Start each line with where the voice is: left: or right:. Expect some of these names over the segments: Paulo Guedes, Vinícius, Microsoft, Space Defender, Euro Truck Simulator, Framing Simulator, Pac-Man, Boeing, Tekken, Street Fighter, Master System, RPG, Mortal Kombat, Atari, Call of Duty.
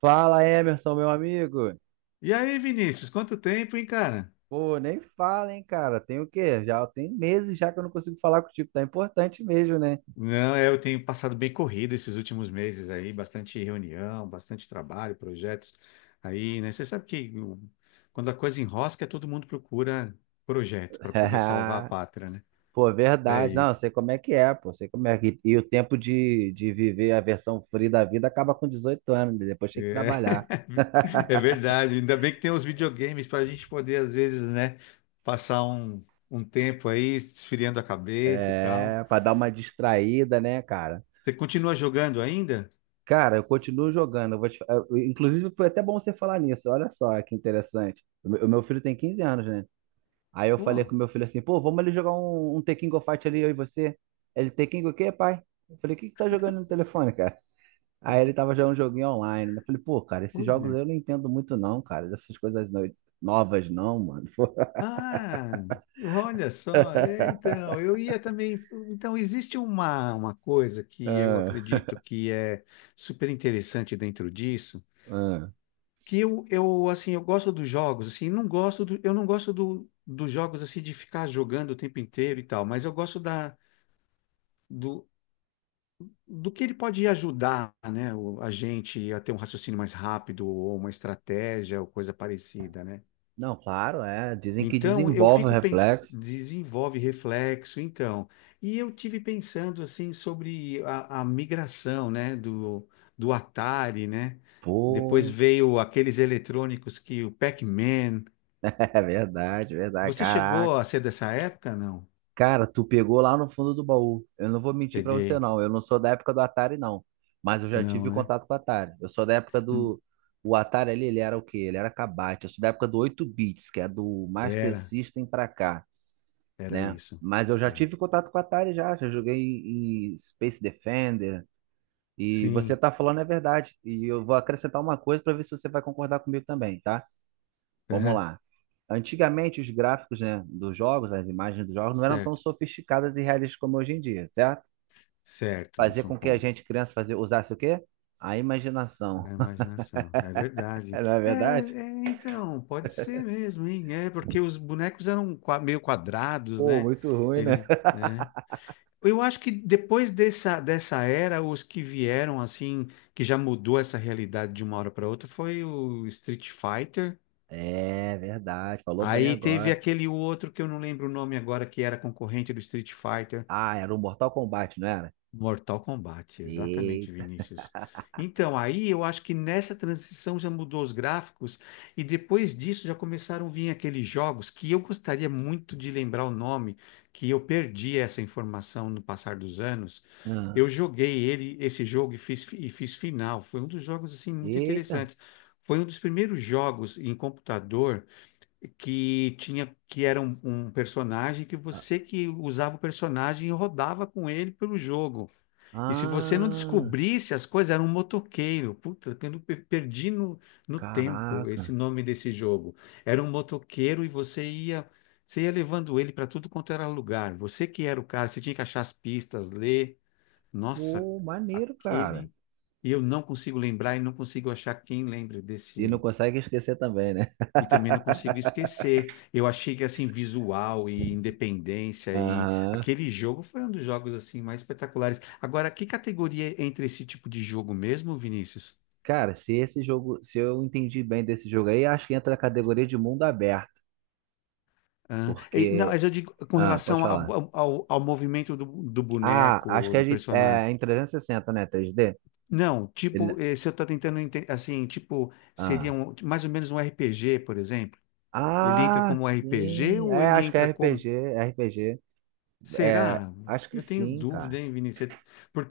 right: Fala, Emerson, meu amigo.
left: E aí, Vinícius, quanto tempo, hein, cara?
right: Pô, nem fala, hein, cara. Tem o quê? Já tem meses já que eu não consigo falar contigo. Tá importante mesmo, né?
left: Não, é, eu tenho passado bem corrido esses últimos meses aí, bastante reunião, bastante trabalho, projetos aí, né? Você sabe que quando a coisa enrosca, todo mundo procura projeto para poder salvar a pátria, né?
right: Pô,
left: É
right: verdade. Não, eu
left: isso.
right: sei como é que é, pô. Sei como é que... E o tempo de viver a versão free da vida acaba com 18 anos. Né? Depois tem que
left: É,
right: trabalhar.
left: é verdade. Ainda bem que tem os videogames para a gente poder, às vezes, né, passar um tempo aí esfriando a cabeça e tal.
right: É, pra dar uma distraída, né, cara?
left: Você continua jogando ainda?
right: Cara, eu continuo jogando. Eu vou te... eu- inclusive, foi até bom você falar nisso. Olha só que interessante. O meu filho tem 15 anos, né? Aí eu falei
left: Pô,
right: com meu filho assim, pô, vamos ali jogar um Tekken Go Fight ali, eu e você. Ele, Tekken Go o quê, pai? Eu falei, o que que tá jogando no telefone, cara? Aí ele tava jogando um joguinho online. Né? Eu falei, pô, cara, esses jogos
left: olha.
right: aí eu não entendo muito não, cara. Dessas coisas novas não, mano.
left: Ah, olha só, então, eu ia também. Então, existe uma coisa que eu
right: Ah,
left: acredito que é super interessante dentro disso,
right: ah.
left: que eu assim, eu gosto dos jogos, assim, não gosto eu não gosto dos jogos assim de ficar jogando o tempo inteiro e tal, mas eu gosto do, do que ele pode ajudar, né, a gente a ter um raciocínio mais rápido ou uma estratégia ou coisa parecida, né?
right: Não, claro, é. Dizem que
left: Então, eu
right: desenvolve o
left: fico pensando,
right: reflexo.
left: desenvolve reflexo, então. E eu tive pensando assim sobre a migração, né, do Atari, né? Depois
right: Pô,
left: veio aqueles eletrônicos que o Pac-Man.
right: é verdade, é verdade.
left: Você
right: Caraca.
left: chegou a ser dessa época? Não.
right: Cara, tu pegou lá no fundo do baú. Eu não vou mentir pra você,
left: Peguei.
right: não. Eu não sou da época do Atari, não. Mas eu já
left: Não,
right: tive
left: né?
right: contato com o Atari. Eu sou da época
left: Hum.
right: do. O Atari ali, ele era o quê? Ele era cabate. Eu sou da época do 8 bits, que é do Master
left: Era,
right: System pra cá,
left: era
right: né?
left: isso.
right: Mas eu já
left: É.
right: tive contato com o Atari já. Já joguei em Space Defender. E você
left: Sim.
right: tá falando é verdade. E eu vou acrescentar uma coisa pra ver se você vai concordar comigo também, tá? Vamos
left: Aham.
right: lá. Antigamente, os gráficos, né, dos jogos, as imagens dos jogos, não eram tão
left: Certo.
right: sofisticadas e realistas como hoje em dia, certo?
left: Certo,
right: Fazer
left: isso é um
right: com que a
left: ponto.
right: gente, criança, fazia, usasse o quê? A imaginação.
left: A imaginação, é verdade.
right: É, não é
left: É,
right: verdade?
left: é, então, pode ser mesmo, hein? É, porque os bonecos eram meio quadrados,
right: Pô,
left: né?
right: muito ruim, né?
left: Eles, é. Eu acho que depois dessa era, os que vieram, assim, que já mudou essa realidade de uma hora para outra, foi o Street Fighter.
right: É verdade, falou bem
left: Aí teve
right: agora.
left: aquele outro que eu não lembro o nome agora, que era concorrente do Street Fighter.
right: Ah, era o Mortal Kombat, não era?
left: Mortal Kombat, exatamente,
right: Eita.
left: Vinícius. Então, aí eu acho que nessa transição já mudou os gráficos e depois disso já começaram a vir aqueles jogos que eu gostaria muito de lembrar o nome, que eu perdi essa informação no passar dos anos.
right: Ah,
left: Eu joguei ele, esse jogo e fiz final. Foi um dos jogos assim muito
right: eita.
left: interessantes. Foi um dos primeiros jogos em computador que tinha que era um personagem que
right: Ah,
left: você que usava o personagem e rodava com ele pelo jogo. E se você não
right: ah,
left: descobrisse as coisas, era um motoqueiro. Puta, eu não perdi no tempo esse
right: caraca.
left: nome desse jogo. Era um motoqueiro e você ia levando ele para tudo quanto era lugar. Você que era o cara, você tinha que achar as pistas, ler. Nossa,
right: Pô, maneiro, cara.
left: aquele. E eu não consigo lembrar e não consigo achar quem lembre
right: E não
left: desse.
right: consegue esquecer também, né?
left: E também não consigo esquecer. Eu achei que assim visual e independência e
right: Aham.
left: aquele jogo foi um dos jogos assim mais espetaculares. Agora, que categoria entra esse tipo de jogo mesmo, Vinícius?
right: Cara, se esse jogo, se eu entendi bem desse jogo aí, acho que entra na categoria de mundo aberto,
left: Não,
right: porque,
left: mas eu digo com
right: ah, pode
left: relação
right: falar.
left: ao movimento do
right: Ah, acho
left: boneco,
right: que é,
left: do
right: de-
left: personagem.
right: é em 360, né? 3D?
left: Não,
right: Ele-
left: tipo, se eu estou assim, tipo, seria
right: ah.
left: mais ou menos um RPG, por exemplo. Ele entra
right: Ah,
left: como RPG
right: sim.
left: ou
right: É,
left: ele
right: acho que é
left: entra como...
right: RPG, RPG. É,
left: Será?
right: acho que
left: Eu tenho
right: sim,
left: dúvida,
right: cara.
left: hein, Vinícius?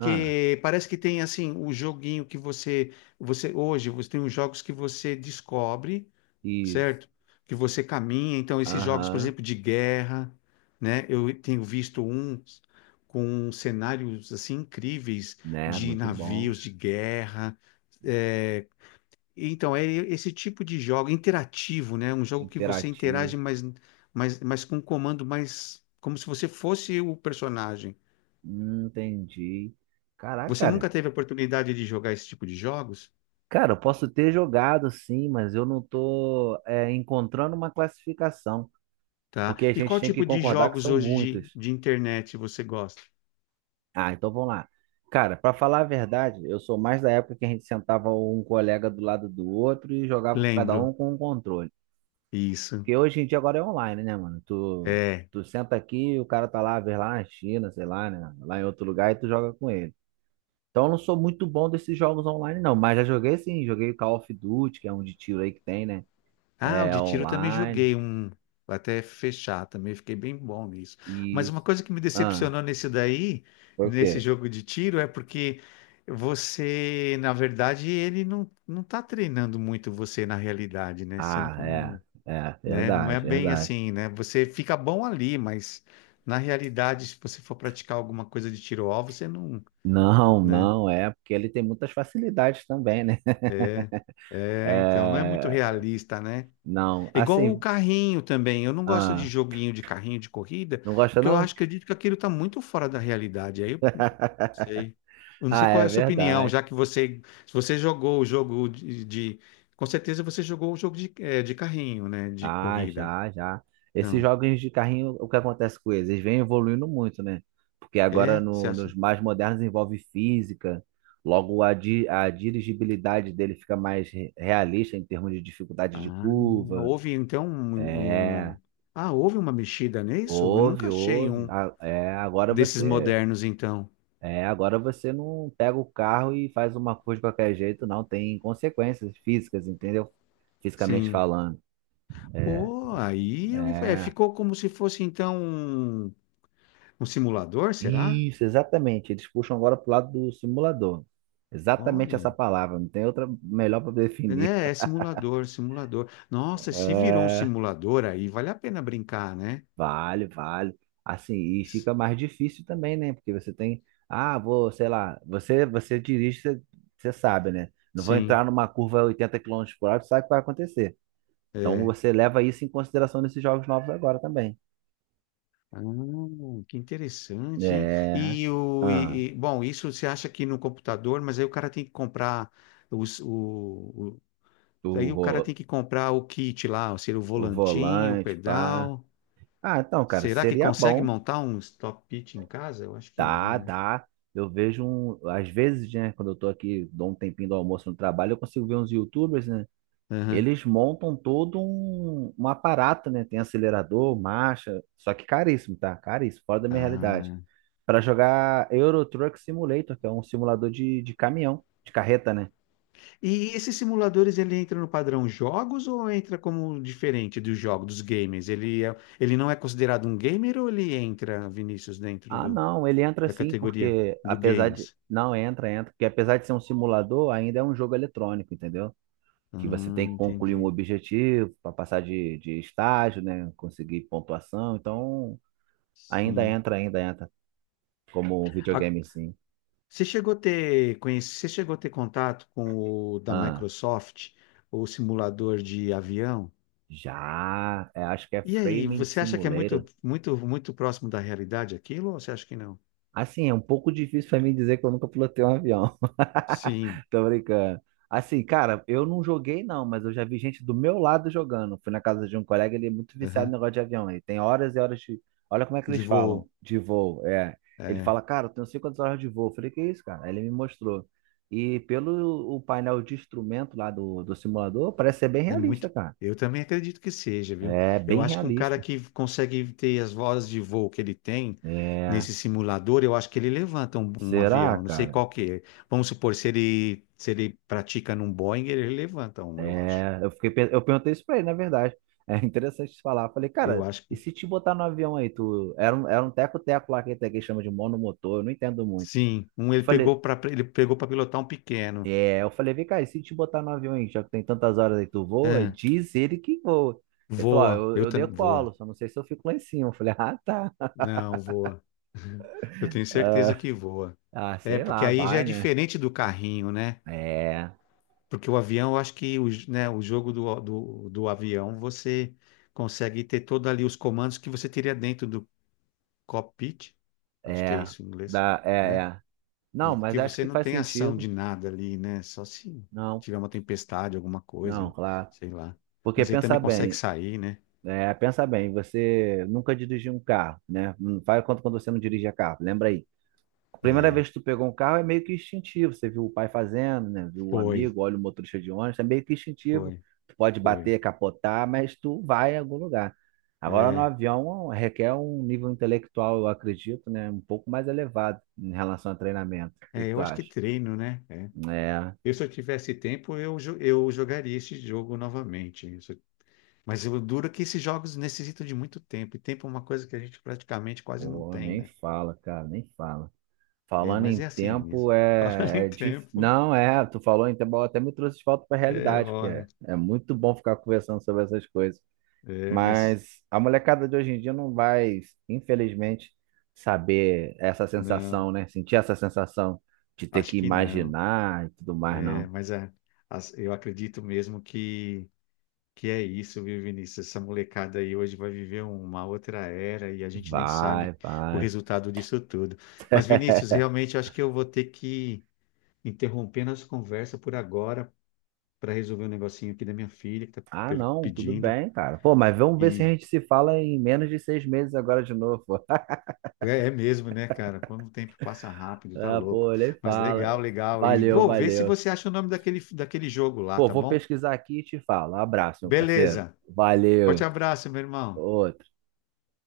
right: Ah,
left: parece que tem assim o joguinho que você, você hoje você tem os jogos que você descobre,
right: isso.
left: certo? Que você caminha. Então esses jogos, por
right: Aham.
left: exemplo, de guerra, né? Eu tenho visto uns com cenários assim incríveis
right: Né,
left: de
right: muito bom.
left: navios de guerra, eh, então, é esse tipo de jogo interativo, né? Um jogo que você interage,
right: Interativo.
left: mas com um comando mais como se você fosse o personagem.
right: Entendi. Caraca,
left: Você
right: cara.
left: nunca teve a oportunidade de jogar esse tipo de jogos,
right: Cara, eu posso ter jogado sim, mas eu não tô é, encontrando uma classificação,
left: tá?
right: porque a
left: E qual
right: gente tem que
left: tipo de
right: concordar que
left: jogos
right: são
left: hoje
right: muitas.
left: de internet você gosta?
right: Ah, então vamos lá. Cara, pra falar a verdade, eu sou mais da época que a gente sentava um colega do lado do outro e jogava cada um
left: Lembro.
right: com um controle.
left: Isso.
right: Porque hoje em dia agora é online, né, mano? Tu,
left: É.
right: tu senta aqui, o cara tá lá, vê lá na China, sei lá, né? Lá em outro lugar e tu joga com ele. Então eu não sou muito bom desses jogos online, não, mas já joguei sim, joguei Call of Duty, que é um de tiro aí que tem, né?
left: Ah, o
right: É
left: de tiro também
right: online.
left: joguei um até fechar, também fiquei bem bom nisso. Mas uma
right: Isso.
left: coisa que me
right: Ah,
left: decepcionou nesse daí,
right: foi o
left: nesse
right: quê?
left: jogo de tiro, é porque você, na verdade, ele não tá treinando muito você na realidade, né? Você não,
right: Ah, é.
left: com-
right: É,
left: né? Não é
right: verdade,
left: bem
right: verdade.
left: assim, né? Você fica bom ali, mas na realidade, se você for praticar alguma coisa de tiro-alvo, você não,
right: Não,
left: né?
right: não, é, porque ele tem muitas facilidades também, né?
left: É, é, então não é muito
right: É,
left: realista, né?
right: não,
left: É igual o
right: assim,
left: carrinho também. Eu não gosto de
right: ah,
left: joguinho de carrinho de corrida,
right: não gosta
left: porque eu
right: não?
left: acho, acredito que aquilo está muito fora da realidade. Aí eu não sei. Eu não sei
right: Ah,
left: qual é
right: é
left: a sua opinião,
right: verdade.
left: já que você, se você jogou o jogo com certeza você jogou o jogo de, de carrinho, né? De
right: Ah,
left: corrida.
right: já, já. Esses
left: Não.
right: jogos de carrinho, o que acontece com eles? Eles vêm evoluindo muito, né? Porque agora
left: É? Você acha?
right: nos mais modernos envolve física, logo a dirigibilidade dele fica mais realista em termos de dificuldade de
left: Ah,
right: curva.
left: houve então um,
right: É,
left: um- Ah, houve uma mexida nisso? Eu
right: houve,
left: nunca achei
right: houve.
left: um
right: A- é, agora
left: desses
right: você,
left: modernos, então.
right: é, agora você não pega o carro e faz uma curva de qualquer jeito, não. Tem consequências físicas, entendeu? Fisicamente
left: Sim.
right: falando.
left: Pô, aí
right: É.
left: ficou como se fosse então um um simulador, será?
right: Isso, exatamente. Eles puxam agora pro lado do simulador. Exatamente essa
left: Olha,
right: palavra, não tem outra melhor para definir.
left: né? É simulador, simulador. Nossa, se virou um
right: É,
left: simulador aí, vale a pena brincar, né?
right: vale, vale. Assim, e
left: S-
right: fica mais difícil também, né? Porque você tem, ah, vou, sei lá, você dirige, você, você sabe, né? Não vou
left: Sim,
right: entrar numa curva a 80 km/h, tu sabe o que vai acontecer. Então
left: é.
right: você leva isso em consideração nesses jogos novos agora também.
left: Ah, que interessante, hein?
right: É.
left: E
right: Ah,
left: bom, isso você acha que no computador, mas aí o cara tem que comprar os, o, o-
right: o,
left: aí o cara
right: vo-
left: tem que comprar o kit lá, ou seja, o
right: o
left: volantinho, o
right: volante, pá.
left: pedal.
right: Ah, então, cara,
left: Será que
right: seria
left: consegue
right: bom.
left: montar um stop pitch em casa? Eu acho que não,
right: Dá,
left: né?
right: dá. Eu vejo, um, às vezes, né, quando eu tô aqui, dou um tempinho do almoço no trabalho, eu consigo ver uns YouTubers, né?
left: Aham.
right: Eles montam todo um aparato, né? Tem acelerador, marcha, só que caríssimo, tá? Caríssimo, fora da minha realidade.
left: Ah,
right: Para jogar Euro Truck Simulator, que é um simulador de caminhão, de carreta, né?
left: e esses simuladores, ele entra no padrão jogos ou entra como diferente dos jogos, dos gamers? Ele, ele não é considerado um gamer ou ele entra, Vinícius, dentro
right: Ah,
left: do,
right: não, ele entra
left: da
right: sim,
left: categoria
right: porque
left: do
right: apesar de.
left: games?
right: Não, entra, entra, porque apesar de ser um simulador, ainda é um jogo eletrônico, entendeu? Que você
left: Ah,
right: tem que concluir um
left: entendi.
right: objetivo para passar de estágio, né? Conseguir pontuação. Então,
left: Sim.
right: ainda entra como
left: A-
right: videogame, sim.
left: você chegou a ter, conhece, você chegou a ter contato com o da
right: Ah,
left: Microsoft, o simulador de avião?
right: já, é, acho que é
left: E aí,
right: Framing
left: você acha que é
right: Simulator.
left: muito, muito, muito próximo da realidade aquilo ou você acha que não?
right: Assim, é um pouco difícil pra mim dizer que eu nunca pilotei um avião.
left: Sim.
right: Tô brincando. Assim, cara, eu não joguei não, mas eu já vi gente do meu lado jogando. Fui na casa de um colega, ele é muito viciado no
left: Aham.
right: negócio de avião. Ele tem horas e horas de. Olha como é que
left: De
right: eles falam,
left: voo.
right: de voo. É. Ele fala, cara, eu tenho 50 horas de voo. Eu falei, que isso, cara? Aí ele me mostrou. E pelo o painel de instrumento lá do simulador, parece ser bem
left: É muito.
right: realista, cara.
left: Eu também acredito que seja, viu?
right: É,
left: Eu
right: bem
left: acho que um cara
right: realista.
left: que consegue ter as vozes de voo que ele tem
right: É.
left: nesse simulador, eu acho que ele levanta um
right: Será,
left: avião. Não sei
right: cara?
left: qual que é. Vamos supor, se ele, se ele pratica num Boeing, ele levanta um, eu acho.
right: É, eu fiquei, eu perguntei isso pra ele, na verdade. É interessante você falar. Eu falei,
left: Eu
right: cara,
left: acho
right: e
left: que
right: se te botar no avião aí, tu era um teco-teco lá que até que chama de monomotor, eu não entendo muito.
left: sim. Um
right: Eu falei,
left: ele pegou para pilotar um pequeno.
right: é, eu falei, vem cá, e se te botar no avião aí, já que tem tantas horas aí, tu voa?
left: É,
right: Diz ele que voa. Ele falou, ó,
left: voa.
right: eu,
left: Eu
right: eu
left: também voa.
right: decolo, só não sei se eu fico lá em cima. Eu falei, ah, tá.
left: Não, voa. Eu tenho certeza
right: Ah,
left: que voa.
right: ah,
left: É,
right: sei
left: porque
right: lá,
left: aí já
right: vai,
left: é
right: né?
left: diferente do carrinho, né?
right: É,
left: Porque o avião, eu acho que o jogo do avião, você consegue ter todos ali os comandos que você teria dentro do cockpit, acho que é
right: é,
left: isso em inglês,
right: dá, é,
left: né?
right: é.
left: E
right: Não, mas
left: porque
right: acho
left: você
right: que
left: não
right: faz
left: tem ação
right: sentido.
left: de nada ali, né? Só se
right: Não,
left: tiver uma tempestade, alguma coisa,
right: não,
left: né?
right: claro.
left: Sei lá.
right: Porque
left: Mas aí também
right: pensa
left: consegue
right: bem.
left: sair, né?
right: É, pensa bem, você nunca dirigiu um carro, né? Não faz quanto quando você não dirigia carro, lembra aí. A primeira vez que tu pegou um carro é meio que instintivo, você viu o pai fazendo, né? Viu o
left: Foi,
right: amigo, olha o motorista de ônibus, é meio que instintivo.
left: foi,
right: Tu pode
left: foi.
right: bater, capotar, mas tu vai em algum lugar. Agora no
left: É,
right: avião requer um nível intelectual, eu acredito, né? Um pouco mais elevado em relação a treinamento. O que
left: é,
right: que tu
left: eu acho que
right: acha?
left: treino, né? É.
right: É,
left: Eu, se eu tivesse tempo, eu jogaria esse jogo novamente. Mas o duro é que esses jogos necessitam de muito tempo, e tempo é uma coisa que a gente praticamente quase não
right: pô,
left: tem,
right: nem
left: né?
right: fala, cara, nem fala.
left: É,
right: Falando
left: mas
right: em
left: é assim mesmo.
right: tempo,
left: Falando
right: é,
left: em
right: é
left: tempo,
right: não, é, tu falou em tempo, até me trouxe de volta para a
left: é
right: realidade, porque é,
left: hora.
right: é muito bom ficar conversando sobre essas coisas.
left: É, mas
right: Mas a molecada de hoje em dia não vai, infelizmente, saber essa
left: não,
right: sensação, né? Sentir essa sensação de ter
left: acho
right: que
left: que não.
right: imaginar e tudo mais,
left: É,
right: não.
left: mas eu acredito mesmo que é isso, viu, Vinícius? Essa molecada aí hoje vai viver uma outra era e a gente nem
right: Vai,
left: sabe o
right: vai.
left: resultado disso tudo. Mas, Vinícius, realmente acho que eu vou ter que interromper nossa conversa por agora, para resolver um negocinho aqui da minha filha que tá
right: Ah, não, tudo
left: pedindo.
right: bem, cara. Pô, mas vamos ver se a
left: E
right: gente se fala em menos de 6 meses agora de novo.
left: é, é mesmo, né, cara? Quando o tempo passa rápido, tá
right: Ah,
left: louco.
right: pô, nem
left: Mas
right: fala.
left: legal, legal. E
right: Valeu,
left: vou ver se
right: valeu.
left: você acha o nome daquele, daquele jogo lá,
right: Pô,
left: tá
right: vou
left: bom?
right: pesquisar aqui e te falo. Abraço, meu parceiro.
left: Beleza. Forte
right: Valeu.
left: abraço, meu irmão.
right: Ô,